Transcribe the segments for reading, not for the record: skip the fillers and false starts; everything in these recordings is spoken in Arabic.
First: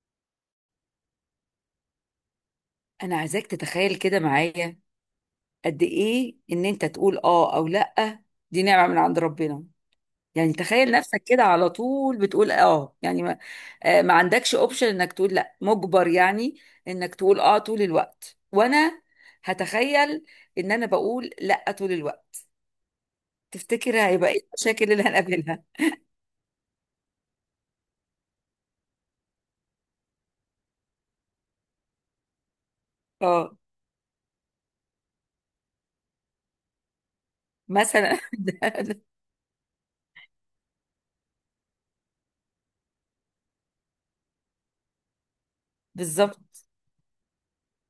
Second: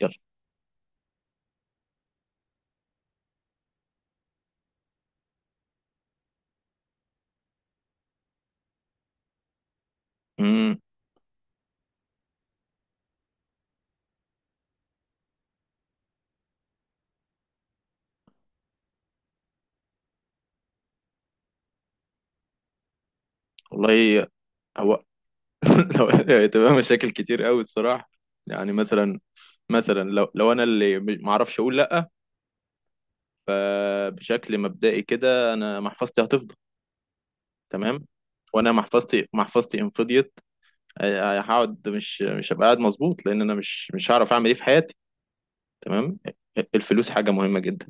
يلا انا عايزاك تتخيل كده معايا، قد ايه ان انت تقول اه او لا. دي نعمة من عند ربنا. يعني امم تخيل نفسك كده على طول بتقول اه، يعني ما عندكش اوبشن انك تقول لا، مجبر يعني انك تقول اه طول الوقت، وانا هتخيل ان انا بقول لا طول الوقت. تفتكر والله هيبقى ايه المشاكل اللي هو هنقابلها؟ لو هتبقى مشاكل كتير قوي الصراحه. يعني مثلا، لو انا اللي ما اعرفش اقول لا، اه، فبشكل مبدئي كده انا محفظتي هتفضى. تمام. مثلا. وانا محفظتي ان فضيت، هقعد مش هبقى قاعد مظبوط لان انا مش هعرف اعمل ايه في حياتي. تمام. بالظبط. الفلوس حاجه مهمه جدا.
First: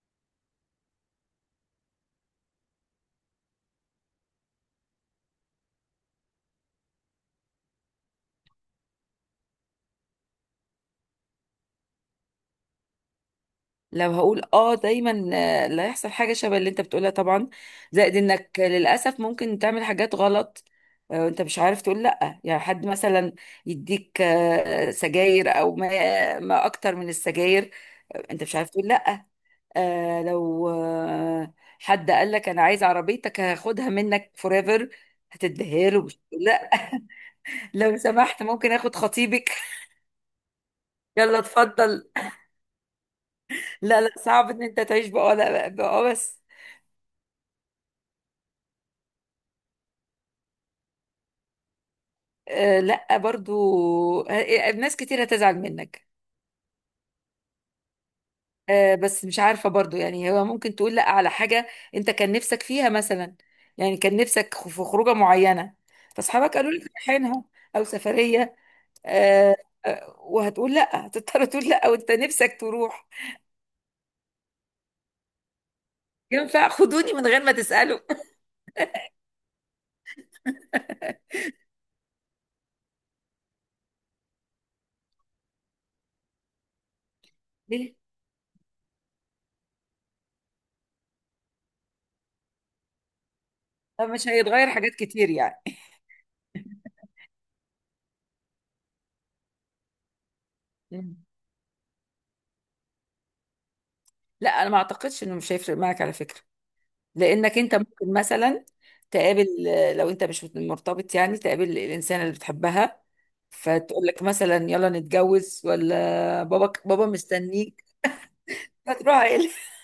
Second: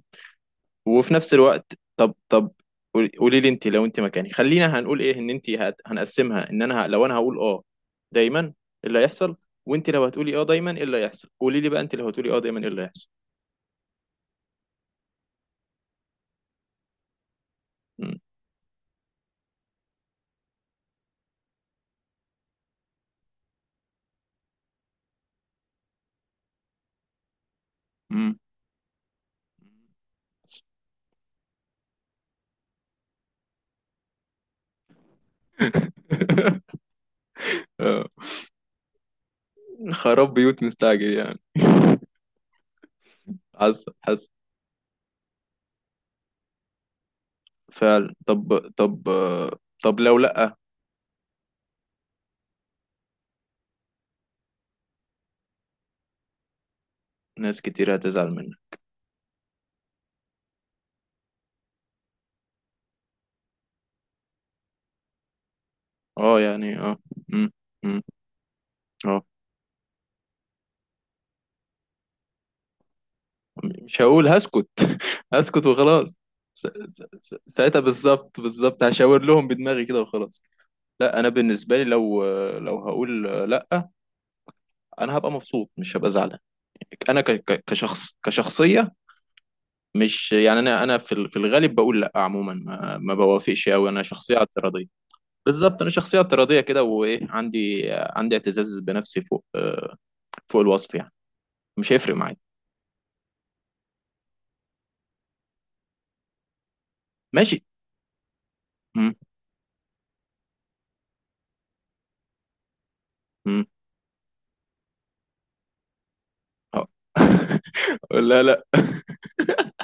وفي نفس الوقت، طب قولي لي، انت لو انت مكاني، خلينا هنقول ايه. ان انت هنقسمها، ان انا لو انا هقول اه دايما ايه اللي هيحصل؟ وانت لو هتقولي اه دايما ايه اللي هيحصل؟ قولي لي بقى، انت لو هتقولي اه دايما ايه اللي هيحصل؟ لو هقول اه دايما، لا، يحصل حاجه شبه اللي انت بتقولها طبعا. زائد مم. انك للاسف ممكن تعمل حاجات غلط. وانت مش عارف تقول لا، يعني حد مثلا يديك سجاير، او ما اكتر من السجاير. مم. انت مش عارف تقول لا. لو حد قال لك، انا عايز عربيتك هاخدها منك فوريفر، هتديها له، مش هتقول لا. لو آه. سمحت، ممكن اخد خطيبك؟ خراب بيوت مستعجل يلا، يعني. اتفضل. حصل لا، لا، حصل. صعب ان انت تعيش بقى لا بقى، بس. فعلا. طب لو لأ. آه، لا برضو. آه، ناس كتير هتزعل منك. ناس كتير هتزعل منك. آه، بس مش عارفة برضو، يعني هو ممكن تقول لا على حاجة انت كان نفسك فيها مثلا. يعني كان نفسك في خروجة معينة، اه، فاصحابك قالوا يعني لك اه. رايحينها، مم. او مم. سفرية. اه، آه. وهتقول لا، هتضطر تقول لا وانت نفسك تروح. مش هقول، هسكت. هسكت وخلاص. ينفع خدوني من غير ما ساعتها تسألوا؟ بالظبط بالظبط، هشاور لهم بدماغي كده وخلاص. لا، انا بالنسبه لي لو، هقول لا، انا هبقى مبسوط مش هبقى زعلان. انا ليه؟ كشخصيه. مش يعني، انا في الغالب بقول لا عموما، ما بوافقش قوي، انا مش شخصيه هيتغير اعتراضيه. حاجات كتير يعني. بالظبط، انا شخصيه اعتراضيه كده، وايه، عندي اعتزاز بنفسي فوق، فوق الوصف يعني. مم. مش هيفرق معايا. لا، انا ما اعتقدش انه مش هيفرق معك على فكرة. لانك ماشي. انت ممكن مثلا م- تقابل، لو انت مش مرتبط يعني، تقابل الانسان اللي بتحبها، م. فتقول لك مثلا يلا نتجوز، ولا بابا بابا مستنيك، لا لا. فتروح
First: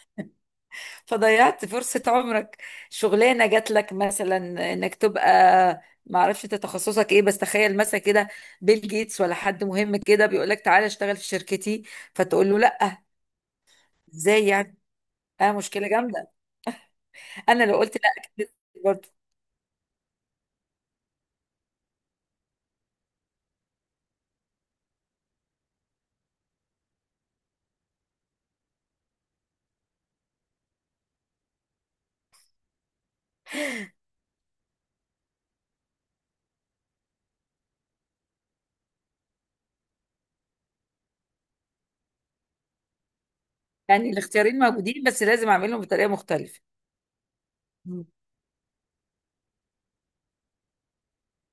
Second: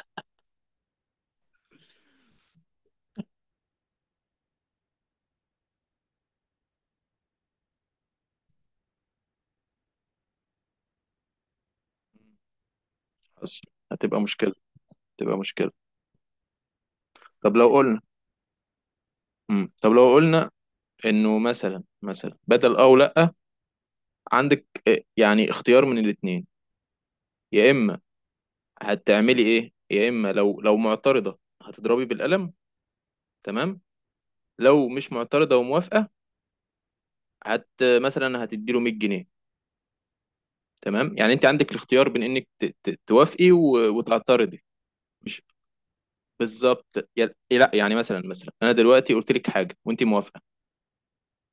فضيعت فرصة عمرك. شغلانة جات لك مثلا، انك تبقى، ما اعرفش انت تخصصك ايه، بس تخيل مثلا كده، بيل جيتس ولا حد مهم كده بيقول لك تعالى اشتغل في شركتي، فتقول له لا. حصل. هتبقى ازاي مشكله. يعني؟ تبقى اه، مشكلة. مشكلة جامدة. طب انا لو لو قلت قلنا. لا، أكيد برضه. مم. طب لو قلنا انه مثلا، بدل او لا، عندك يعني اختيار من الاتنين. يا اما هتعملي ايه؟ يا اما لو معترضة هتضربي بالقلم، تمام، لو مش معترضة وموافقة هت مثلا هتديله 100 جنيه. تمام. يعني انت عندك الاختيار بين انك توافقي يعني الاختيارين وتعترضي. موجودين، بس مش لازم اعملهم بطريقه مختلفه. بالظبط، لا يعني مم. مثلا، انا دلوقتي قلت لك حاجة وانت موافقة،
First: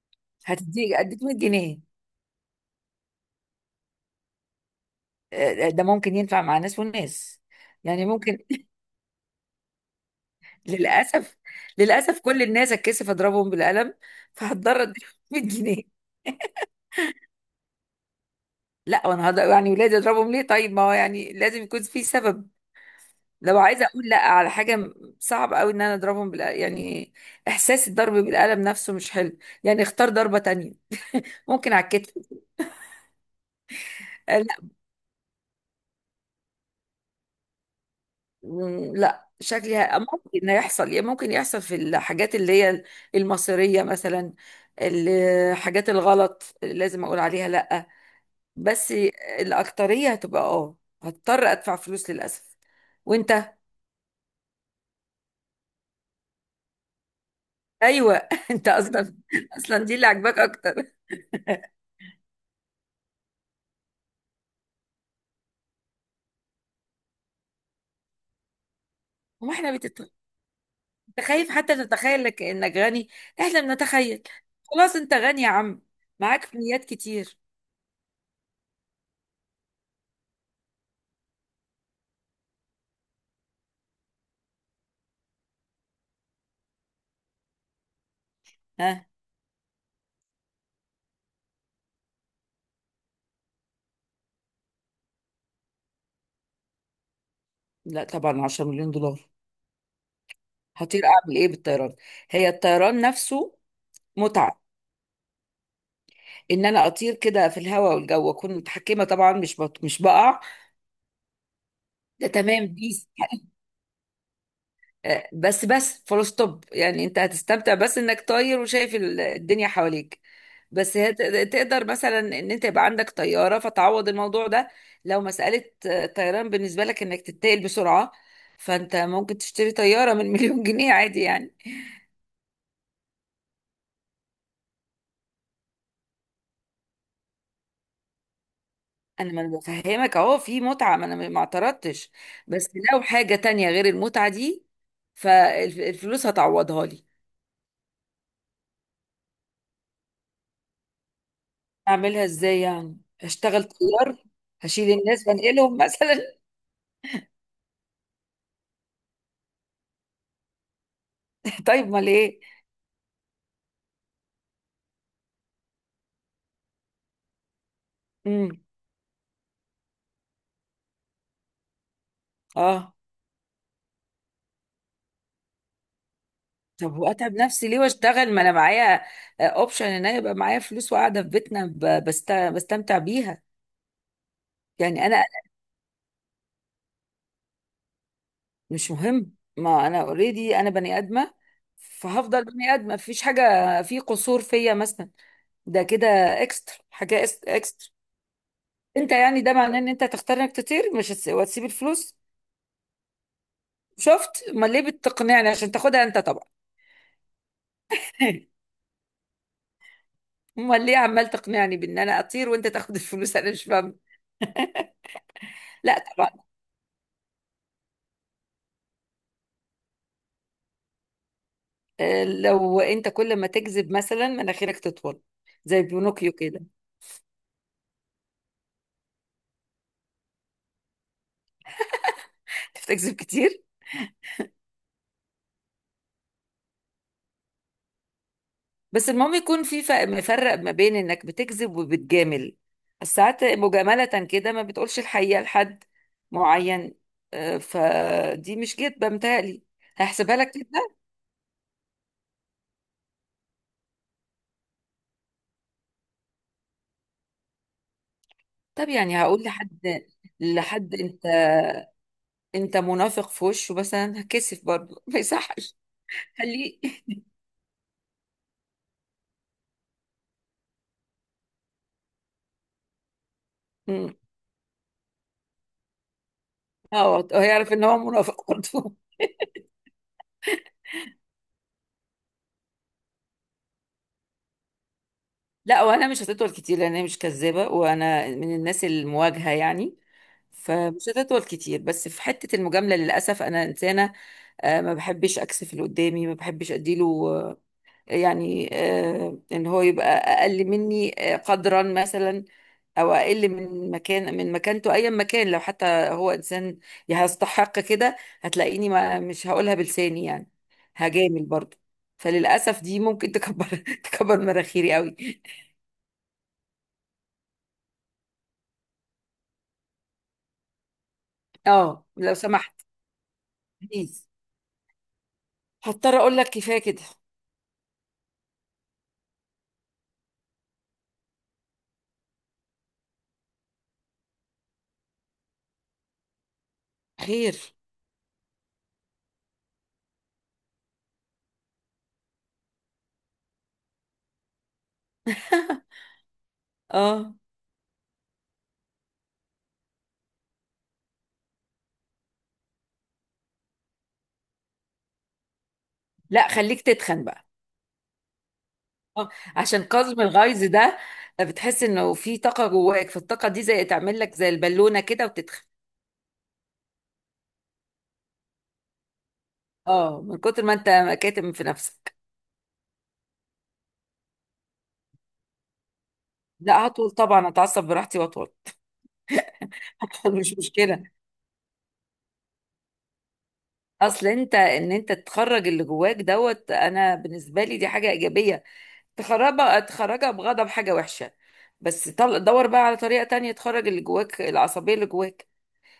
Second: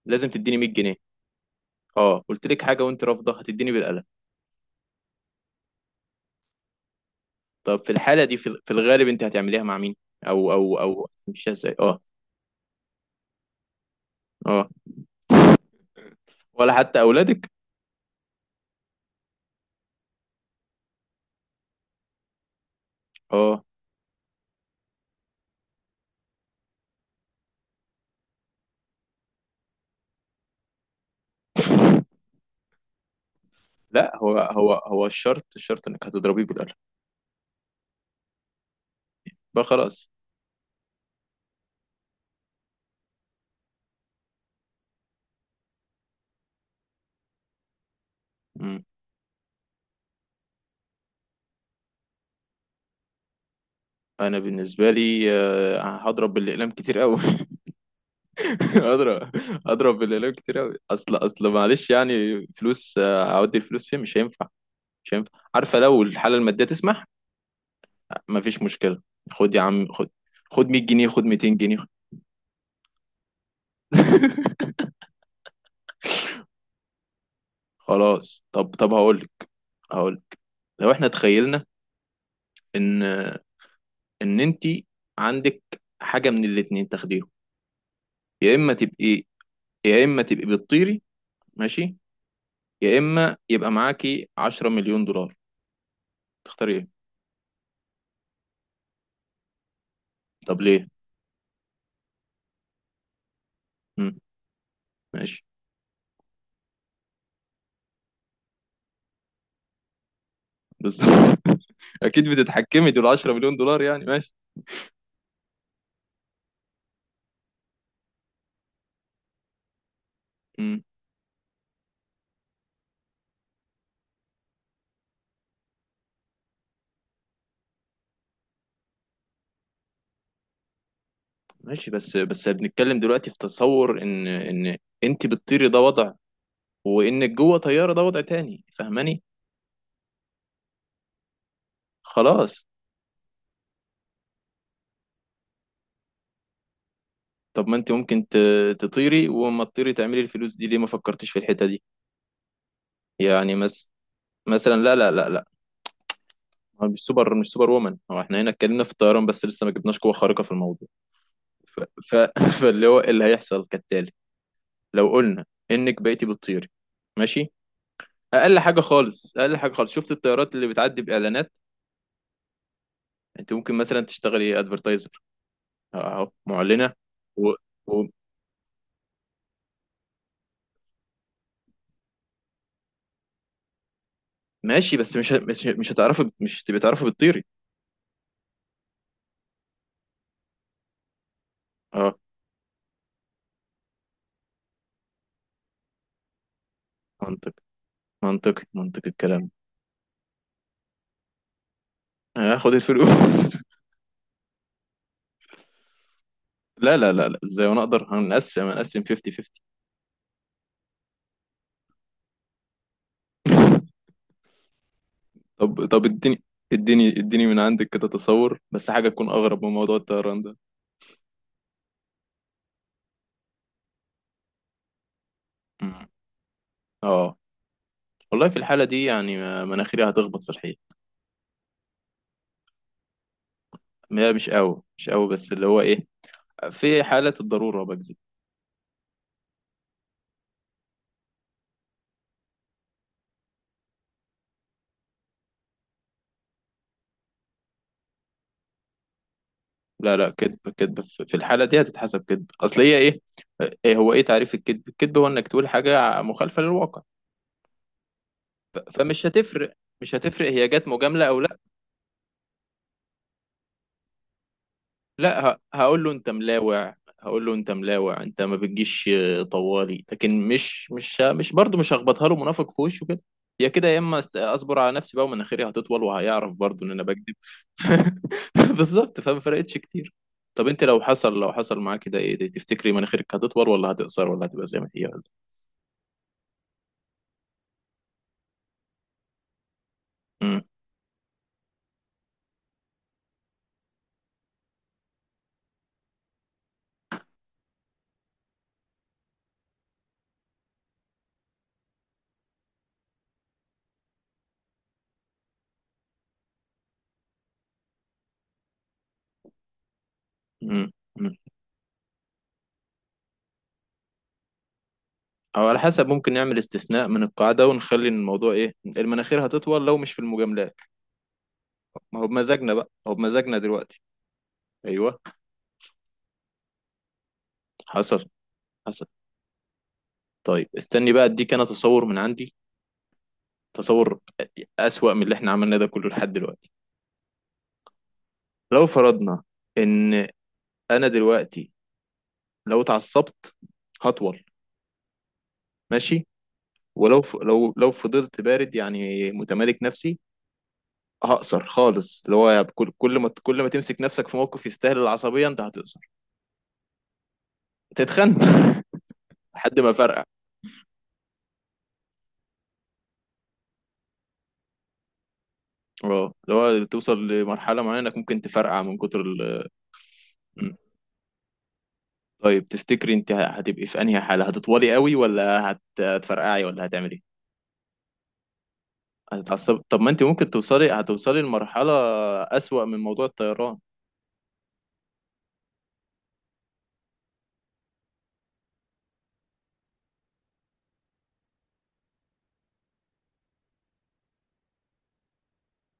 لازم تديني 100 جنيه اديك 100 جنيه. اه، قلت لك حاجة وانت رافضة، هتديني بالقلم. ده ممكن ينفع مع ناس وناس. طب في يعني الحالة دي، ممكن. في الغالب انت هتعمليها مع مين، او للاسف، هتمشيها ازاي؟ اه. للاسف، كل الناس اتكسف اضربهم بالقلم، اه، فهتضطر اديهم 100 جنيه. ولا حتى اولادك؟ لا، وانا يعني ولادي اضربهم ليه؟ طيب، ما هو يعني لازم يكون في سبب. لو اه. عايزه اقول لا على حاجه، صعب قوي ان انا اضربهم بال، يعني احساس الضرب بالقلم نفسه مش حلو. يعني اختار ضربه تانية، ممكن على الكتف. لا، هو الشرط، انك هتضربيه بالقلم. لا، بقى شكلي خلاص. ممكن يحصل، ممكن يحصل في الحاجات اللي هي المصيرية مثلا، الحاجات الغلط اللي لازم اقول عليها لا. مم. بس الأكترية هتبقى، هضطر ادفع فلوس للأسف. وانت؟ انا بالنسبه لي، هضرب بالاقلام كتير قوي. ايوه. انت اصلا، هضرب. اصلا دي اللي بالاقلام عاجباك كتير قوي، اكتر. اصل معلش يعني، فلوس، هودي الفلوس فين، مش هينفع. مش هينفع، عارفه، لو الحاله الماديه تسمح مفيش مشكله. وما خد يا احنا عم خد، خد 100 جنيه، خد بتخايف 200 حتى جنيه تتخيل لك انك غني. احنا بنتخيل. خلاص، انت غني يا عم، معاك مليات كتير. خلاص. طب هقولك، لو احنا تخيلنا ان، انت عندك حاجه من الاتنين تاخديهم. يا اما ها. تبقي يا اما تبقي بتطيري، ماشي، يا اما يبقى معاكي 10 مليون دولار. تختاري ايه؟ لا طبعا، 10 مليون دولار. طب ليه؟ هطير اعمل ايه بالطيران؟ هي الطيران نفسه مم. متعه، ماشي. ان انا اطير كده في الهواء والجو، اكون متحكمه طبعا، مش بقع. بالظبط. ده اكيد تمام، بتتحكمي. دول بيس. 10 مليون دولار يعني. ماشي. بس فول ستوب، يعني انت هتستمتع بس انك طاير وشايف الدنيا حواليك. مم. بس هي تقدر مثلا ان انت يبقى عندك طياره فتعوض الموضوع ده. لو مساله طيران بالنسبه لك انك تتنقل بسرعه، فانت ممكن تشتري طياره من مليون جنيه عادي يعني. ماشي، بس بنتكلم دلوقتي في تصور، ان، انت بتطيري ده وضع، وانك جوه طياره ده وضع تاني، فاهماني؟ ما انا بفهمك اهو، في متعه، ما انا ما اعترضتش. خلاص. بس لو حاجه تانية غير المتعه دي، فالفلوس هتعوضها لي. طب ما انت ممكن تطيري وما تطيري تعملي الفلوس دي. ليه ما فكرتيش في الحتة دي؟ اعملها ازاي؟ يعني يعني اشتغل طيار؟ مثلا، لا هشيل لا الناس لا لا. بنقلهم مثلا؟ هو مش سوبر وومن. هو احنا هنا اتكلمنا في الطيران بس، لسه ما جبناش قوة خارقة في الموضوع. ف... طيب، ما ف... ليه فاللي هو، إيه اللي هيحصل كالتالي: لو قلنا انك بقيتي بتطيري، ماشي، امم اقل حاجة خالص، اقل حاجة خالص، شفت الطيارات اللي بتعدي باعلانات؟ اه انت ممكن مثلا تشتغلي ادفرتايزر، اهو معلنة. طب، واتعب و... نفسي ليه و... واشتغل؟ ما انا معايا اوبشن ان انا يبقى معايا فلوس وقاعده في بيتنا بستمتع بيها. ماشي. يعني بس انا، مش هتعرفي، مش هتبقي تعرفي بتطيري. مش مهم، ما انا اوريدي، انا بني ادمه، اه، فهفضل بني ادمه، مفيش حاجه في قصور فيا مثلا. ده كده اكسترا حاجه، منطقي، اكسترا. منطقي، منطقي انت يعني الكلام. ده معناه ان انت تختار انك تطير، مش هتس- وتسيب الفلوس. هاخد الفلوس. شفت؟ امال ليه بتقنعني؟ عشان تاخدها انت طبعا. لا لا لا لا، ازاي وانا اقدر؟ هنقسم هنقسم 50 50. امال ليه عمال تقنعني بان انا اطير وانت تاخد الفلوس؟ انا مش فاهم. طب لا طب طبعا. اديني، اديني اديني من عندك كده تصور، بس حاجة تكون اغرب من موضوع الطيران ده. لو انت كل ما تكذب مثلا مناخيرك تطول، زي مم. بينوكيو كده. اه، والله في الحالة دي يعني، مناخيري هتخبط في الحيط. انت بتكذب كتير؟ هي مش قوي، مش قوي، بس اللي هو ايه، في حالة الضرورة بكذب. بس المهم يكون في مفرق ما بين انك بتكذب وبتجامل، ساعات مجاملة كده ما بتقولش الحقيقة لحد معين. فدي مش كدبة متهيألي، لا لا، هحسبها لك كذب كده. كذب، في الحالة دي هتتحسب كذب. اصل هي ايه، هو ايه تعريف الكذب؟ الكذب هو انك تقول حاجة مخالفة للواقع. طب يعني فمش هقول هتفرق. مش هتفرق هي جت لحد مجاملة انت او. انت منافق في وشه، بس انا هكسف برضه، ما لا، يصحش. هقول له انت خليه. ملاوع. هقول له انت ملاوع، انت ما بتجيش طوالي. لكن مش برضه، مش هخبطها له منافق في وشه كده. يا كده، يا مم. اما اصبر على نفسي بقى ومناخيري هتطول وهيعرف برضه ان انا اه، بكذب. هيعرف ان هو منافق برضه. بالظبط. فما فرقتش كتير. طب انت لو حصل، معاك كده، ايه تفتكري مناخيرك هتطول ولا هتقصر ولا هتبقى زي ما هي ولا؟ لا، وانا مش هتطول كتير لان انا مش كذابه، وانا من الناس المواجهه يعني. مم. فمش هتطول كتير، بس في حته المجامله للاسف، انا انسانه ما بحبش اكسف اللي قدامي، ما بحبش اديله يعني ان هو يبقى اقل مني قدرا مثلا، او اقل من مكانته، ايا مكان، لو حتى هو انسان يستحق كده، هتلاقيني ما مش هقولها بلساني يعني، مم. مم. هجامل برضه. فللاسف دي ممكن تكبر، تكبر مناخيري قوي. او على حسب، ممكن نعمل استثناء من القاعده ونخلي الموضوع ايه، المناخير هتطول لو مش في المجاملات. اه، ما هو لو بمزاجنا سمحت، بقى، ما هو بمزاجنا دلوقتي. بليز، ايوه. هضطر اقول لك كفايه كده. حصل حصل. طيب استني بقى، اديك انا تصور من عندي، تصور اسوأ من اللي احنا عملناه ده كله لحد دلوقتي. خير. لو فرضنا ان انا دلوقتي لو اتعصبت هطول. ماشي. ولو اه، لو، فضلت بارد يعني متمالك نفسي، هقصر خالص. اللي هو كل ما تمسك نفسك في موقف يستاهل العصبية انت هتقصر. لا خليك تتخن بقى. تتخن. اه، لحد عشان ما كظم فرقع. الغيظ ده، بتحس انه في طاقه جواك، فالطاقه دي زي تعمل لك زي البالونه كده، وتتخن. اه، اللي هو توصل لمرحلة معينة انك ممكن تفرقع من كتر. اه، من كتر ما انت كاتم في نفسك. طيب تفتكري انت هتبقي في انهي حاله، هتطولي قوي ولا هتفرقعي ولا لا، هطول هتعملي ايه؟ طبعا، اتعصب براحتي واطول. هتتعصبي. طب ما انت ممكن مش مشكله. هتوصلي لمرحله اسوأ من موضوع الطيران. اصل ان انت تخرج اللي جواك دوت، انا بالنسبه لي دي حاجه ايجابيه. تخرجها، تخرجها بغضب، حاجة وحشة. بس دور بقى على طريقة تانية تخرج اللي جواك، العصبية اللي جواك.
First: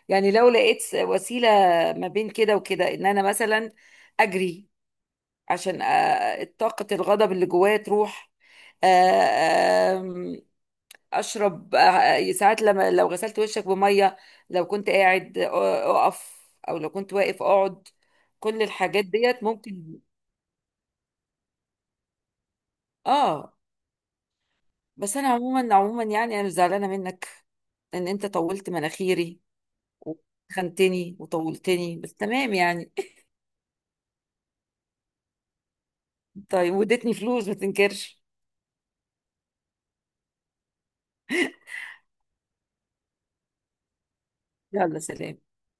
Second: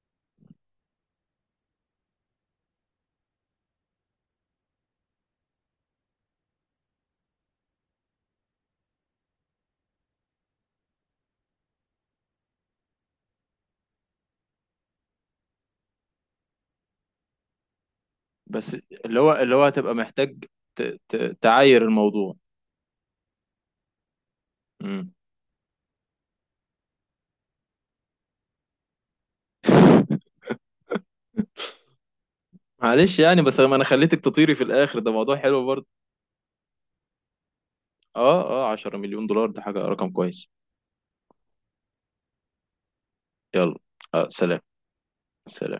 يعني لو لقيت وسيلة ما بين كده وكده، ان انا مثلا اجري عشان طاقة الغضب اللي جوايا تروح، أ- أم- اشرب، ساعات لما لو غسلت وشك بمية، لو كنت قاعد اقف، او لو كنت واقف اقعد. كل بس الحاجات اللي هو، ديت هتبقى ممكن. محتاج تعاير الموضوع. اه، امم بس انا عموما عموما، يعني انا مش زعلانه منك ان انت طولت مناخيري، وخنتني وطولتني، بس تمام يعني. معلش يعني، بس ما انا خليتك تطيري في الاخر، ده موضوع حلو برضه. طيب، واديتني فلوس ما تنكرش. اه اه، 10 مليون دولار ده حاجه رقم كويس. يلا. سلام. يلا، سلام. سلام.